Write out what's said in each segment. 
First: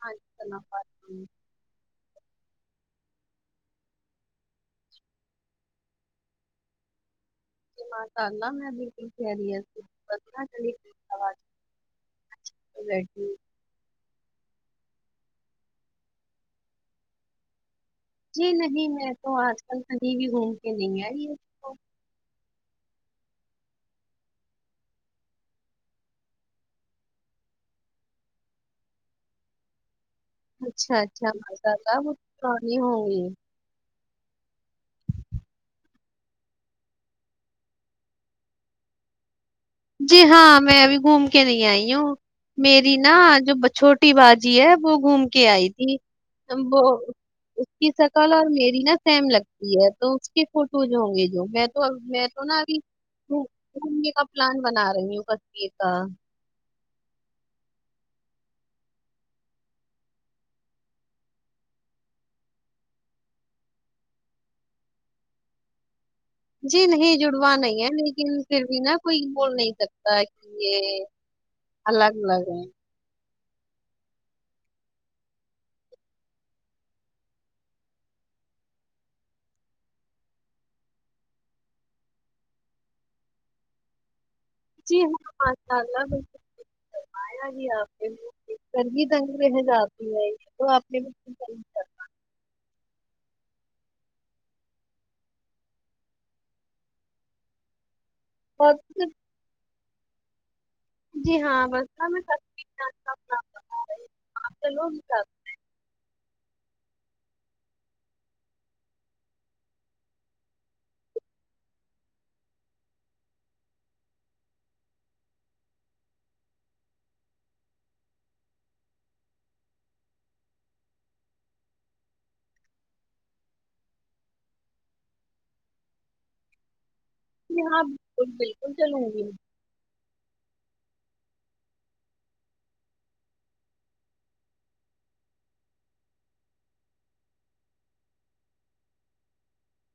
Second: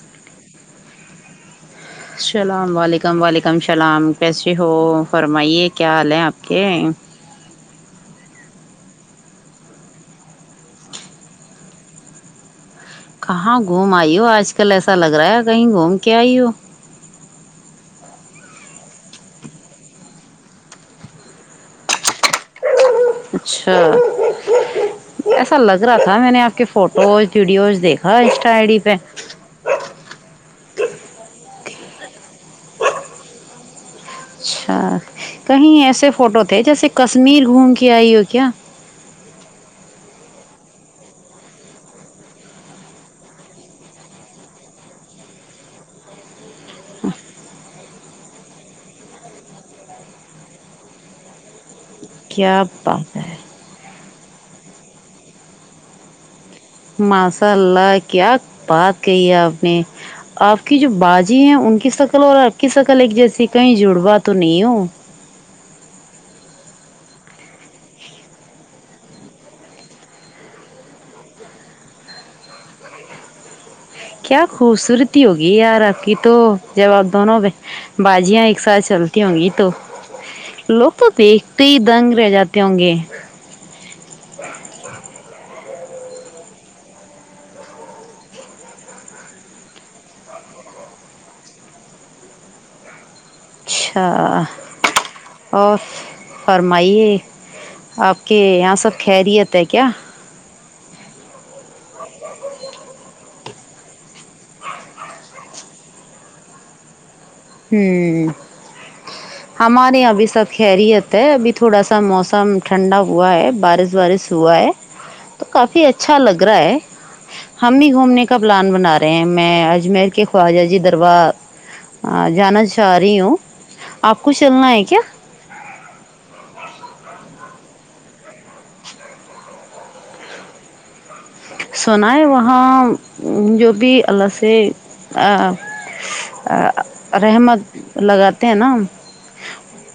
ہاں [inaudible] السلام علیکم و علیکم السلام کیسے ہو فرمائیے کیا حال ہیں آپ کے جی ماشاءاللہ میں بالکل خیریت سے ہو [inaudible] ج کہاں گھوم آئی ہو آج کل ایسا لگ رہا ہے کہیں گھوم کے آئی ہو جی نہیں میں تو آج کل کہیں بھی گھوم کے نہیں آئی تو اچھا ایسا لگ رہا تھا میں نے آپ کے فوٹوز ویڈیوز دیکھا انسٹا آئی ڈی پہ اچھا اچھا مذا کا وہ پرانی ہوگی اچھا کہیں ایسے فوٹو تھے جیسے کشمیر گھوم کے آئی ہو کیا جی ہاں میں ابھی گھوم کے نہیں آئی ہوں میری نا جو چھوٹی باجی ہے وہ گھوم کے آئی تھی وہ اس کی شکل اور میری نا سیم لگتی ہے تو اس کے فوٹوز ہوں گے جو میں تو میں تو نا کیا ابھی بات ہے گھومنے کا پلان بنا رہی ہوں کبے کا ماشاء اللہ کیا بات کہی ہے آپ نے آپ کی جو باجی ہیں ان کی شکل اور آپ کی شکل ایک جیسی کہیں جوڑا تو نہیں ہو جی نہیں جڑوا نہیں ہے لیکن پھر بھی نا کوئی بول نہیں سکتا ہے کہ یہ الگ الگ ہے کیا خوبصورتی ہوگی یار آپ کی تو جب آپ دونوں باجیاں ایک ساتھ چلتی ہوں گی تو لوگ تو دیکھتے ہی دنگ رہ جاتے ہوں گے جی ہاں ماشاءاللہ کروایا ہی آپ نے سر بھی تنگ محن آتی ہے تو آپ نے کہا اچھا اور فرمائیے آپ کے اور یہاں سب خیریت ہے کیا جی ہاں [unintelligible] ہمم ہمارے یہاں ابھی سب خیریت ہے ابھی تھوڑا سا موسم ٹھنڈا ہوا ہے بارش وارش ہوا ہے تو کافی اچھا لگ رہا ہے ہم بھی گھومنے کا پلان بنا رہے ہیں میں اجمیر کے خواجہ جی دربار ہاں جانا چاہ رہی ہوں آپ کو چلنا ہے کیا میں ہاں بالکل چلوں گی سونا ہے وہاں جو بھی اللہ سے رحمت لگاتے ہیں نا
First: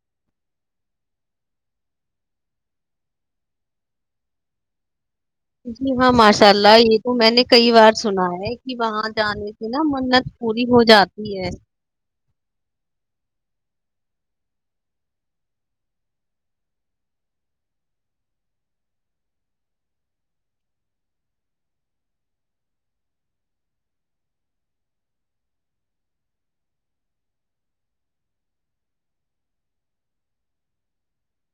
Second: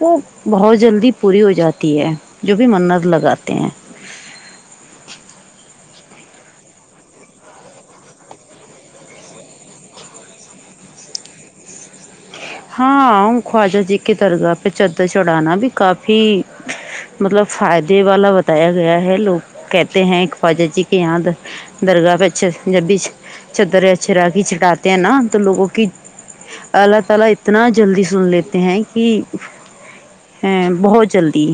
وہ بہت جلدی پوری ہو جاتی ہے جو بھی منت لگاتے ہیں جی ہاں ماشاء اللہ یہ تو میں نے کئی بار سنا ہے کہ وہاں جانے نا منت پوری ہو جاتی ہے ہاں خواجہ جی کی درگاہ پہ چدر چڑھانا بھی کافی مطلب فائدے والا بتایا گیا ہے لوگ کہتے ہیں خاواجہ جی کے یہاں درگاہ پہ جب بھی چتر ا چرا کی چٹاتے ہیں نا تو لوگوں کی اللہ تعالی اتنا جلدی سن لیتے ہیں کہ ہیں بہت جلدی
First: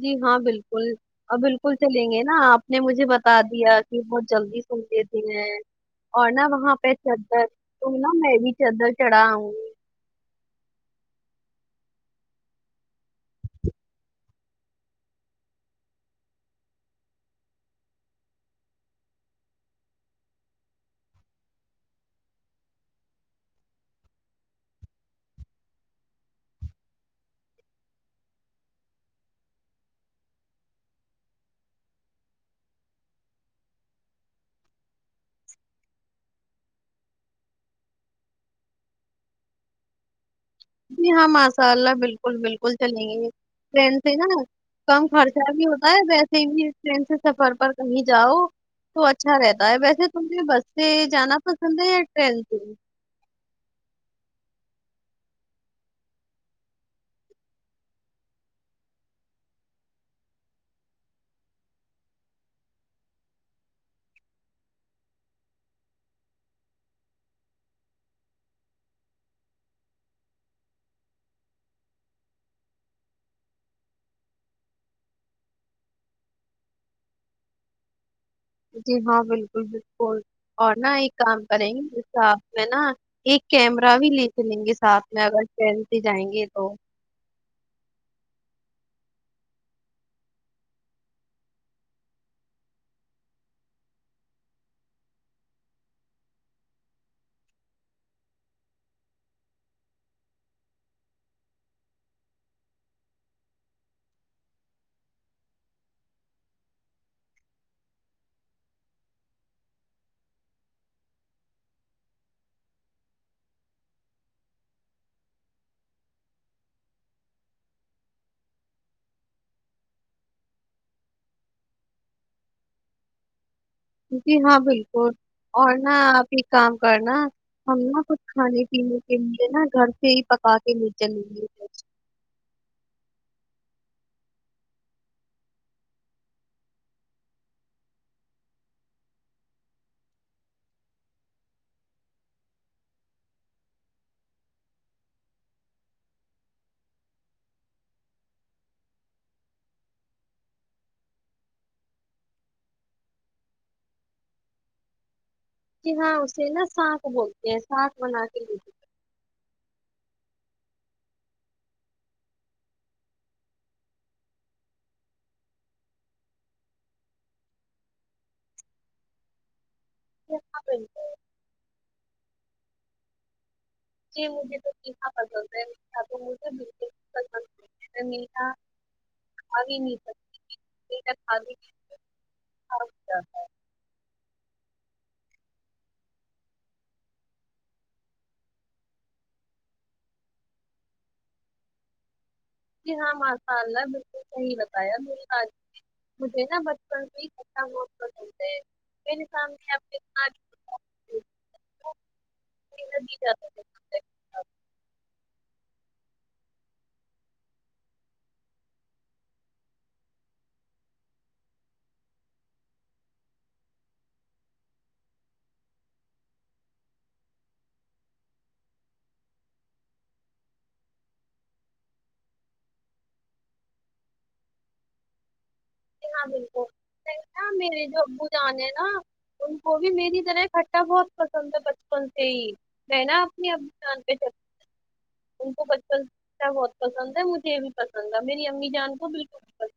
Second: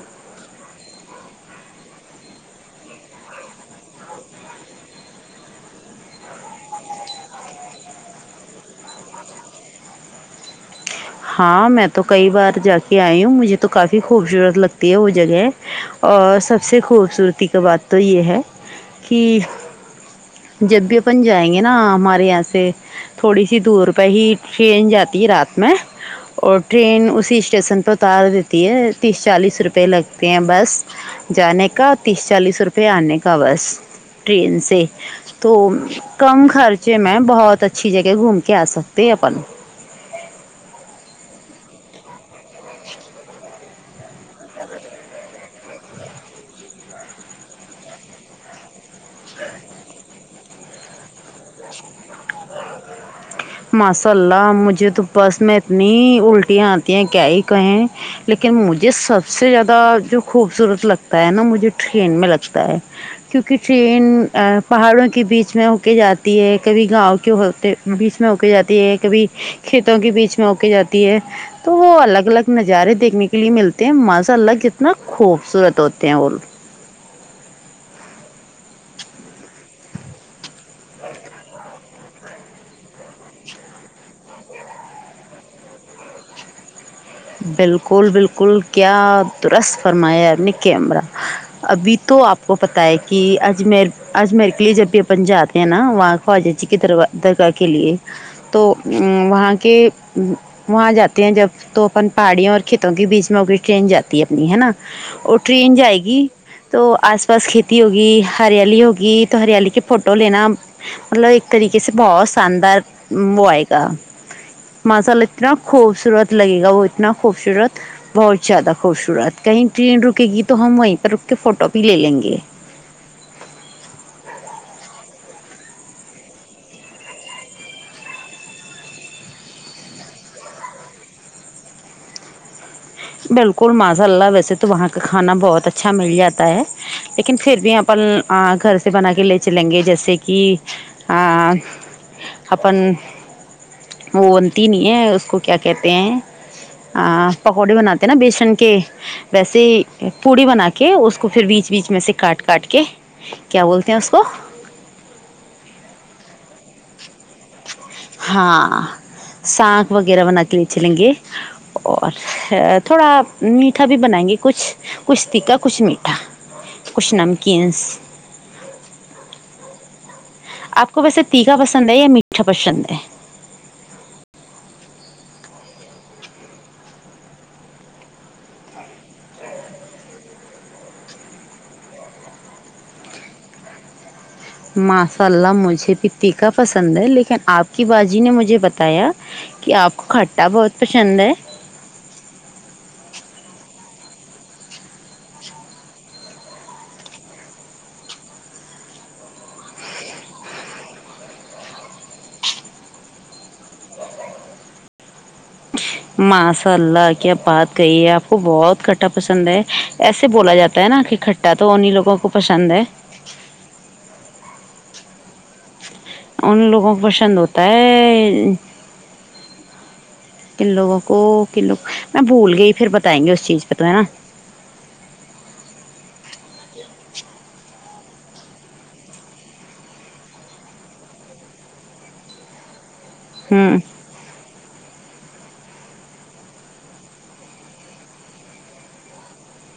جی ہاں بالکل اور بالکل چلیں گے نا آپ نے مجھے بتا دیا کہ بہت جلدی سن لیتے ہیں اور نہ وہاں پہ چدر تو نا میں بھی چادر چڑھا ہؤں گی ہاں میں تو کئی بار جا کے آئی ہوں مجھے تو کافی خوبصورت لگتی ہے وہ جگہ اور سب سے خوبصورتی کا بات تو یہ ہے کہ جب بھی اپن جائیں گے نا ہمارے یہاں سے تھوڑی سی دور پہ ہی ٹرین جاتی ہے رات میں اور ٹرین اسی اسٹیسن پر اتار دیتی ہے تیس چالیس روپئے لگتے ہیں بس جانے کا تیس چالیس روپے آنے کا بس ٹرین سے تو کم خرچے میں بہت اچھی جگہ گھوم کے آ سکتے ہیں اپن جی ہاں ماشاء اللہ بالکل بالکل چلیں گے ٹرین سے نا کم خرچہ بھی ہوتا ہے ویسے ہی بھی ٹرین سے سفر پر کہیں جاؤ تو اچھا رہتا ہے ویسے تمیں بس سے جانا پسند ہے یا ٹرین سے ماشاء اللہ مجھے تو بس میں اتنی الٹیاں آتی ہیں کیا ہی کہیں لیکن مجھے سب سے زیادہ جو خوبصورت لگتا ہے نا مجھے ٹرین میں لگتا ہے کیونکہ ٹرین پہاڑوں کے بیچ میں ہو کے جاتے ہے کبھی گاؤں کے ہوتے بیچ میں ایک جاتی ہے کبھی کھیتوں کے بیچ میں ایک جاتی ہے تو وہ الگ الگ نظارے دیکھنے کے لیے ملتے ہیں ماشاللہ کتنا خوبصورت ہوتے ہیں اور جی ہاں بالکل بالکل اور نہا ایک کام کریں گے آ میں نا ایک کیمرہ بھی لے کے لیں گے ساتھ میں اگر چلتے جائیں گے تو بالکل بالکل کیا درست فرمایا نےکمرا ابھی تو آپ کو پت ہے کہ آج آج میرے کے لیے جب بھی اپن جات نا واں خواجہ ک در درا کے لی ہے تو ا وہاں کے وہاں جاتے ہیں جب تو اپن پہاڑیوں اور کھیتوں کے بیچ میں ہوگئی ٹرین جاتی ہے اپنی ہے نا وہ ٹرین جائے گی تو آس پاس کھیتی ہوگی ہریالی ہوگی تو ہریالی کے فوٹو لینا مطلب ایک طریقے سے بہت شاندار وہ آئے گا ماشاللہ اتنا خوبصورت لگے گا وہ اتنا خوبصورت بہت زیادہ خوبصورت کہیں ٹرین رکے گی تو ہم وہیں پہ رک کے فوٹو بھی لے لیں گے جی ہاں بالکل اور نہا آپ ایک کام کرنا ہم نا کچھ کھانے پینے کے لیے نا گھر سے ہی پکا کے لے چلیںگے بالکل ماشاء اللہ ویسے تو وہاں کا کھانا بہت اچھا مل جاتا ہے لیکن پھر بھی اپن گھر سے بنا کے لے چلیں گے جیسے کہ اپ اپن وہ بنتی نہیں ہے اس کو کیا کہتے ہیں پکوڑے بناتے ہیں نا بیسن کے ویسے پوڑی بنا کے اس کو پھر بیچ بیچ میں سے کاٹ کاٹ کے کیا بولتے ہیں اس کو کہ ہاں اسے نا سا کو بول ایسا ہاں ساک وغیرہ بنا کے بیےچ لیں گے اور تھوڑا میٹھا بھی بنائیں گے کچھ کچھتیقا کچھ مٹھا کچھ نمکینس چلیں آپ کو گے ویسے ٹھیکا پسند ہے یا میٹھا پسند ہے جی مجھے توا ٹھیکا پسند ہے تو مجھے بلکو پسند مٹا کھی نہیں سکتی م کھی نہیں اچھا ماشاء اللہ مجھے بھی تیکا پسند ہے لیکن آپ کی باجی نے مجھے بتایا کہ آپ کو کھٹا بہت پشند ہے جی ہاں ماشاء اللہ بالکل صحیح بتایا ب آج مجھے نا بچپن سے ہی مھیٹا بہت پسند ہے م سامنے تینو بھی جاتے ہے ماساء اللہ کیا بات کہی ہے آپ کو بہت کھٹا پسند ہے ایسے بولا جاتا ہے نا کہ کھا کھٹا تو انہیں لگوں کو پسند ہے ان لوگوں کو پسند ہوتا ہے ان لوگوں کو ک لو میں بھول گئی پھر بتائیں گے اس چیز پہ تو ہے نا ہاں بالکل نہیںا میرے جو ابو جان ہے نا ان کو بھی میری طرح اکھٹا بہت پسند تھا بچپن سے ہی میں نا اپنی اب ہوں جان مجکو بچپن بہت پسند ہے مجھے یہ بھی پسند ہے میری امی جان کو بالکل بھی پسند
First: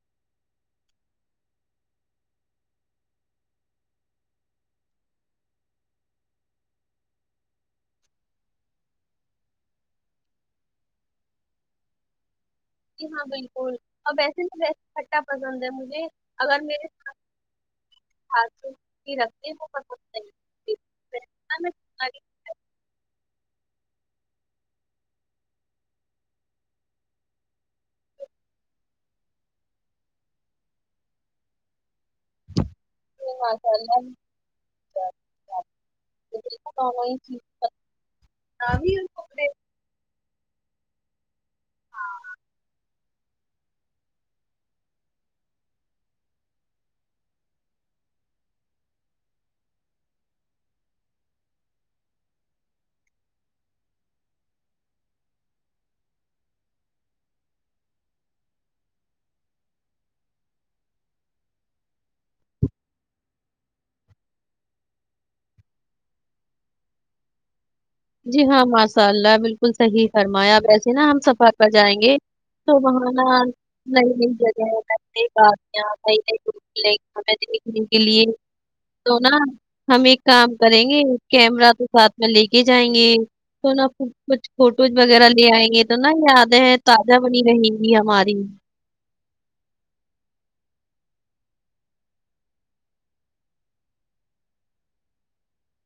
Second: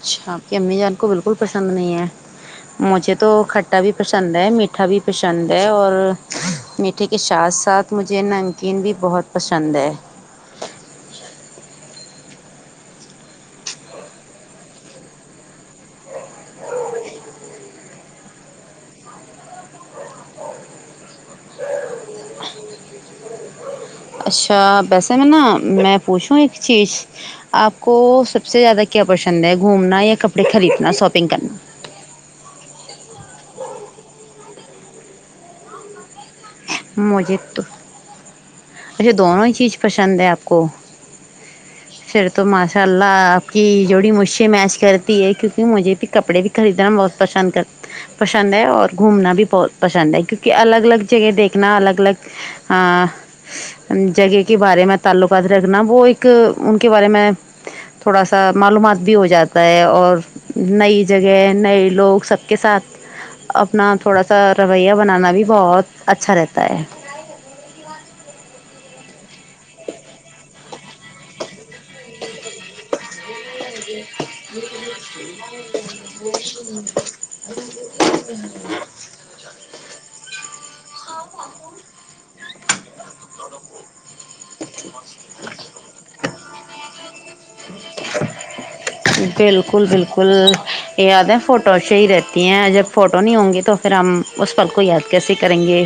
اچھا آپ کی امی جان کو بالکل پسند نہیں ہے مجھے تو کھٹا بھی پسند ہے میٹھا بھی پسند ہے اور میٹھے کے ساتھ ساتھ مجھے نمکین بھی بہت پشند ہے جی ہاں بالکل اب ویسے تو ویس کھٹا پسند ہے مجھے اگر میرے اتھ سو رکھتے ہوت صحح اچھا ویسے میں نا میں پوچھوں ایک چیز آپ کو سب سے زیادہ کیا پشند ہے گھومنا یا کپڑے خریدنا شاپنگ کرنا مشاء ال مجھے تو بھی اور اچھا دونوں کپڑے ہی چیز پسند ہے آپ کو ج ہاں پھر تو ماشاء اللہ آپ کی جوڑی مجھ سے میچ کرتی ہے کیونکہ مجھے بھی کپڑے بھی خریدنا بہت پشند کر پشند ہے اور گھومنا بھی بہت پشند ہے کیونکہ الگ الگ کہ دیکھنا الگ الگ ا جگہ کے بارے میں تعلقات رکھنا وہ ایک ان کے بارے میں تھوڑا سا معلومات بھی ہو جاتا ہے اور نئی جگہ نئے لوگ سب کے ساتھ اپنا تھوڑا سا رویہ بنانا بھی بہت اچھا رہتا ہے جی ہاں ماشاء اللہ بالکل صحیح فرمایا اب وسے نا ہم سفر پر جائیں گے تو بہان نئی نئی جگہ ہے یہاں ل میں ہمیں دیکھنے کے لیے تو نا ہم ایک کام کریں گے کیمرہ تو ساتھ میں لے کے ہی جائیں گے تو نہا کچھ فوٹوز وغیرہ لے آئیں گے تو نا یادیں تازہ بنی رہیں گی ہماری بالکل بالکل یہ یاد ہے فوٹو اچھھیے ہی رہتی ہیں جب فوٹو نہیں ہوں گی تو پھر ہم اس پل کو یاد کیسے کریں گے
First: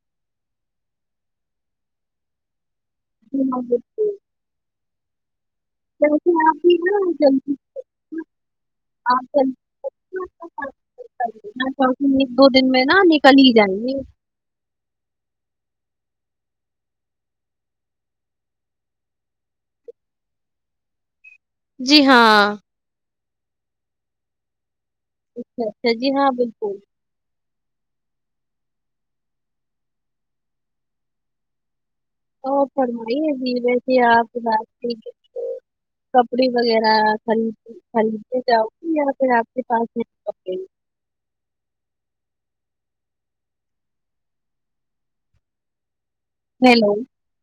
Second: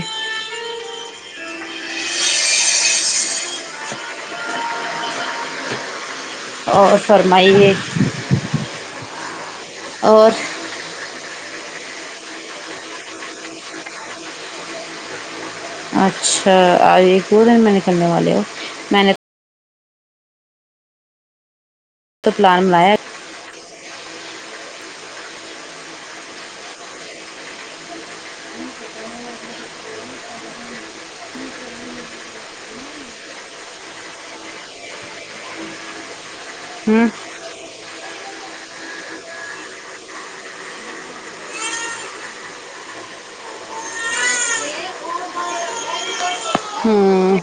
[unintelligible] جی اور [unintelligible] ایک دو دن میں نا نکل ہی جائیں گے ج اچھا آ دن میں نکلنے والے ہو میں نے جی تو ہاں پلان بنایا اچھا اچھا جی ہاں بالکل اور فرمائی ہے جی ویسے [unintelligible] کپڑے وغیرہ ہوں خرید خریدتے جاؤ گی یا پھر آپ کے پاس ہے کپڑے ہیلو ہوں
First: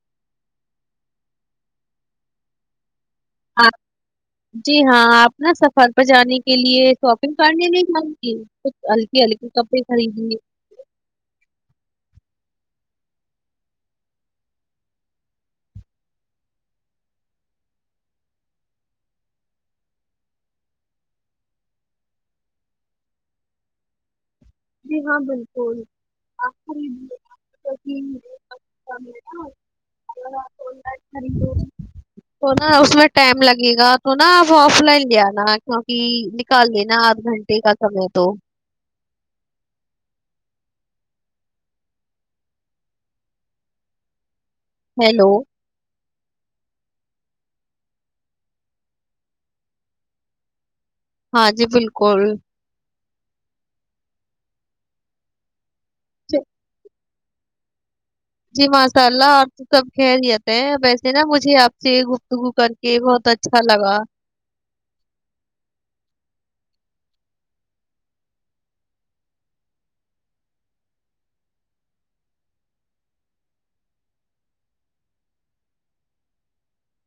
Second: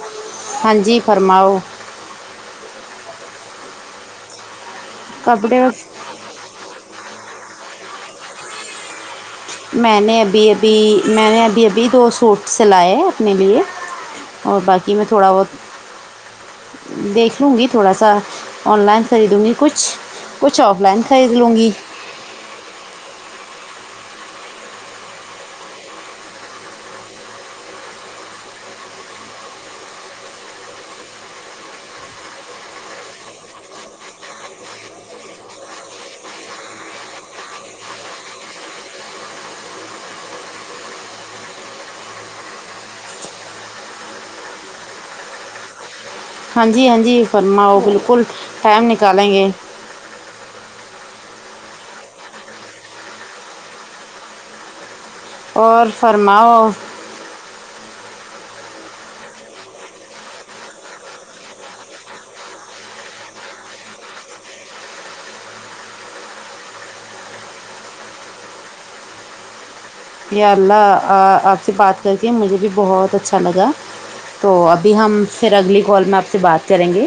ہاں جی فرماؤ آ جی ہاں آپ نا کپڑے سفر پے جانے کے لیے شاپنگ کرنے نہیں جانتی کچھ ہلکی ہلکی میں نے ابھی ابھی میں نے ابھی ابھی دو سوٹ سلائے اپنے لیے اور باکی میں تھوڑا بہت دیکھ لوں گی تھوڑا سا آن لائن خریدوں گی کچھ کچھ آف لائن خرید لوں گی [unintelligible] جی ہاں بالکل [inaudible] تو نا اس میں ٹائم لگے گا تو نا آپ آف لائن لے آنا کیونکی نکال لینا آدھ گھنٹ ڑے کا سمے تو ہیلو ہاں جی ہاں جی فرماؤ بالکل ٹائم نکالیں گے ہاں جی بالکل اور جی فرماؤ جی ماساللہ سب خیریت ہیں ویسے نا مجھے آپ سے گفتگو کر کے بہت اچھا لگا یا اللہ آ آپ سے بات کر کے مجھے بھی بہت اچھا لگا تو ابھی ہم فیر اگلی کال میں آپ سے بات کریں گے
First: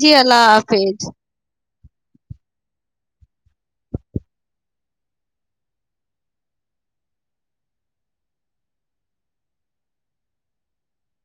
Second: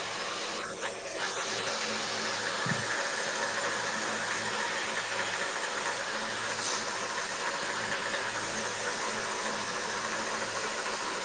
جی اللہ حافظ